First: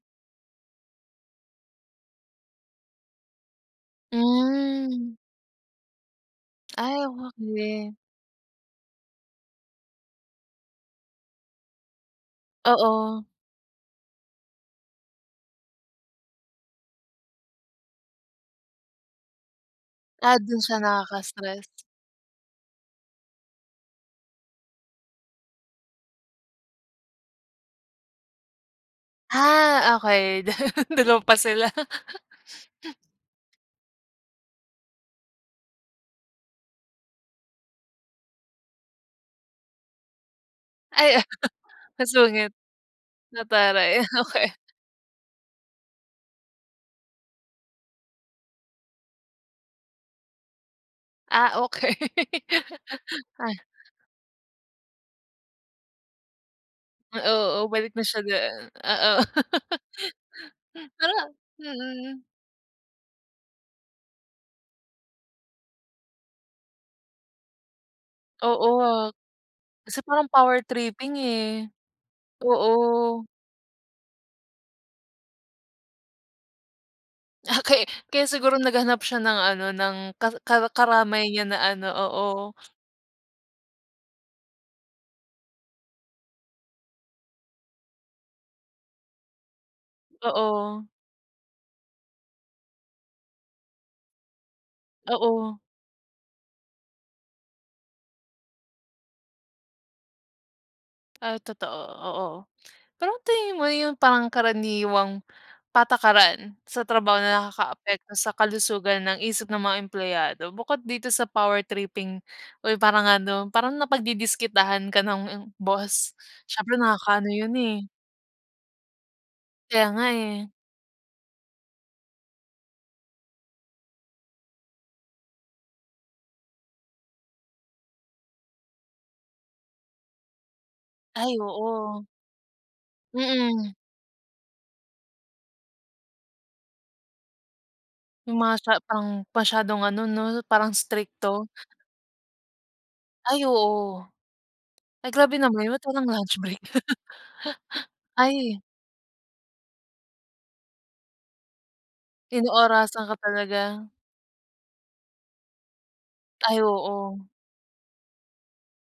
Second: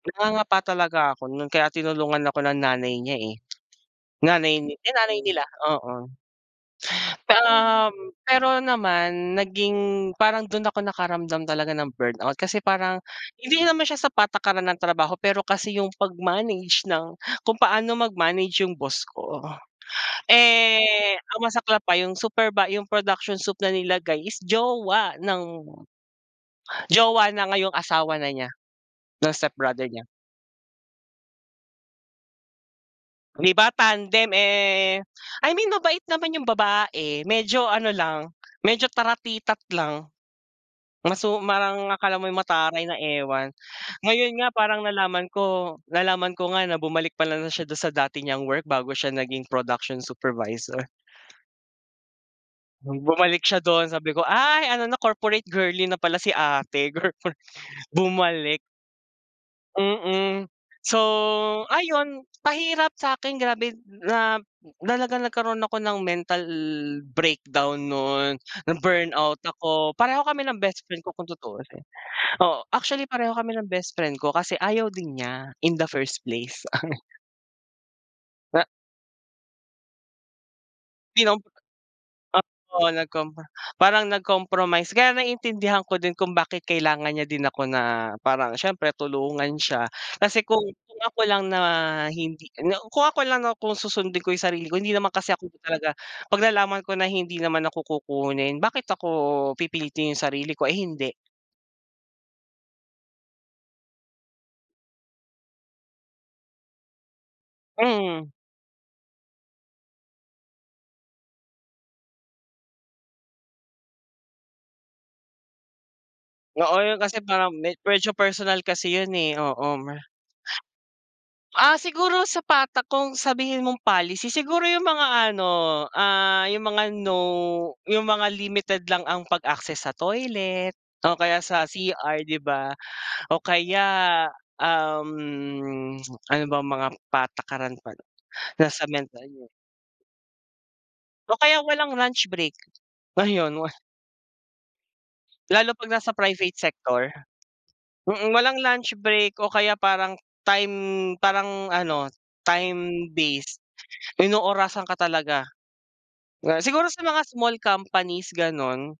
Nangangapa talaga ako no'n, kaya tinulungan ako ng nanay niya, eh, nanay ni yung Hmm. nanay nila, oo. Ay oo nga, Ta we um, pero naman naging, parang do'n ako nakaramdam talaga ng burnout kasi parang, Oo. hindi naman siya sa patakaran ng trabaho, pero kasi 'yong pag-manage ng kung paano mag-manage 'yong boss ko. Ah, do'n siya Eh, ang nakaka-stress. masaklap pa, 'yong supervi 'yong production sup na nila is jowa ng jowa, na ngayong asawa na niya, ng stepbrother Ah, niya. okay. Da Dalawa pa sila. 'Di ba, tandem. Eh, I mean, mabait naman 'yong babae, medyo ano lang, medyo taratitat lang. Ay. Masu parang akala mo'y Masungit. mataray na ewan. Mataray, eh, Ngayon nga okay. parang nalaman ko, nalaman ko nga, na bumalik pala na siya do'n sa dati niyang work bago siya naging production supervisor. Ah, okay. Bu Bumalik Ay. siya doon. Sabi ko, "Ay ano na, corporate girly na pala si ate." Corpor Oo. O balik na siya do bumalik. oo. Mm. So, Pero, ah mm. ayun, pahirap sa'kin, grabe n na, talagang nagkaroon ako ng mental breakdown no'n, Oo, ah. na-burnout ako. Kasi Pareho parang kami ng power bestfriend ko tripping, kung eh. tutuusin. Oo, Oo. actually pareho kami ng bestfriend ko kasi ayaw din niya, in the first place. Ah, kaya kaya siguro Na naghanap siya ng ano, ng ka ka 'Di karamay nam niya na ano, ap oo. oo, nag-compro parang nag-compromise. Kaya naiintindihan ko din kung bakit kailangan niya din ako na, parang siyempre tulungan siya. Kasi kung Oo. kung ako lang na hindi na kung ako lang, 'no, kung susundin ko 'yong sarili ko, hindi naman kasi ako Oo. talaga. Pag nalaman ko na hindi naman ako kukunin, bakit ako, pipilitin 'yong sarili ko, ay hindi. Ah, totoo, oo. Pero tingin mo 'yong parang karaniwang, patakaran sa trabaho na nakakaapekto sa Mm. kalusugan ng isip ng mga empleyado. Bukod dito sa power tripping o 'yong parang ano, parang napagdidiskitahan ka ng boss, siyempre Oo, 'yon kasi nakakaano 'yon, parang me eh. medyo personal kasi 'yon, eh, oo. Kaya Mer nga, eh. Ah, siguro sa pata kung sabihin mong policy, siguro 'yong mga ano, ah, 'yong mga, no. 'Yong mga limited lang ang pag-access sa toilet o Ay, kaya sa oo. CR, 'di ba, o Mm. kaya, um, ano bang mga patakaran pa, 'no, 'Yong masya nasa parang, mental 'yo masyadong ano, 'no, parang O, strikto. kaya walang lunch break. Ay Ayon wa oo. Ay grabe naman 'yon, Lalo ba't pag walang nasa lunch private break. sector. Mm, walang Ay. lunch break o kaya parang, time parang ano, Inoorasan time ka based, talaga. inoorasan ka talaga. Ay Ga siguro sa oo. mga small companies, gano'n.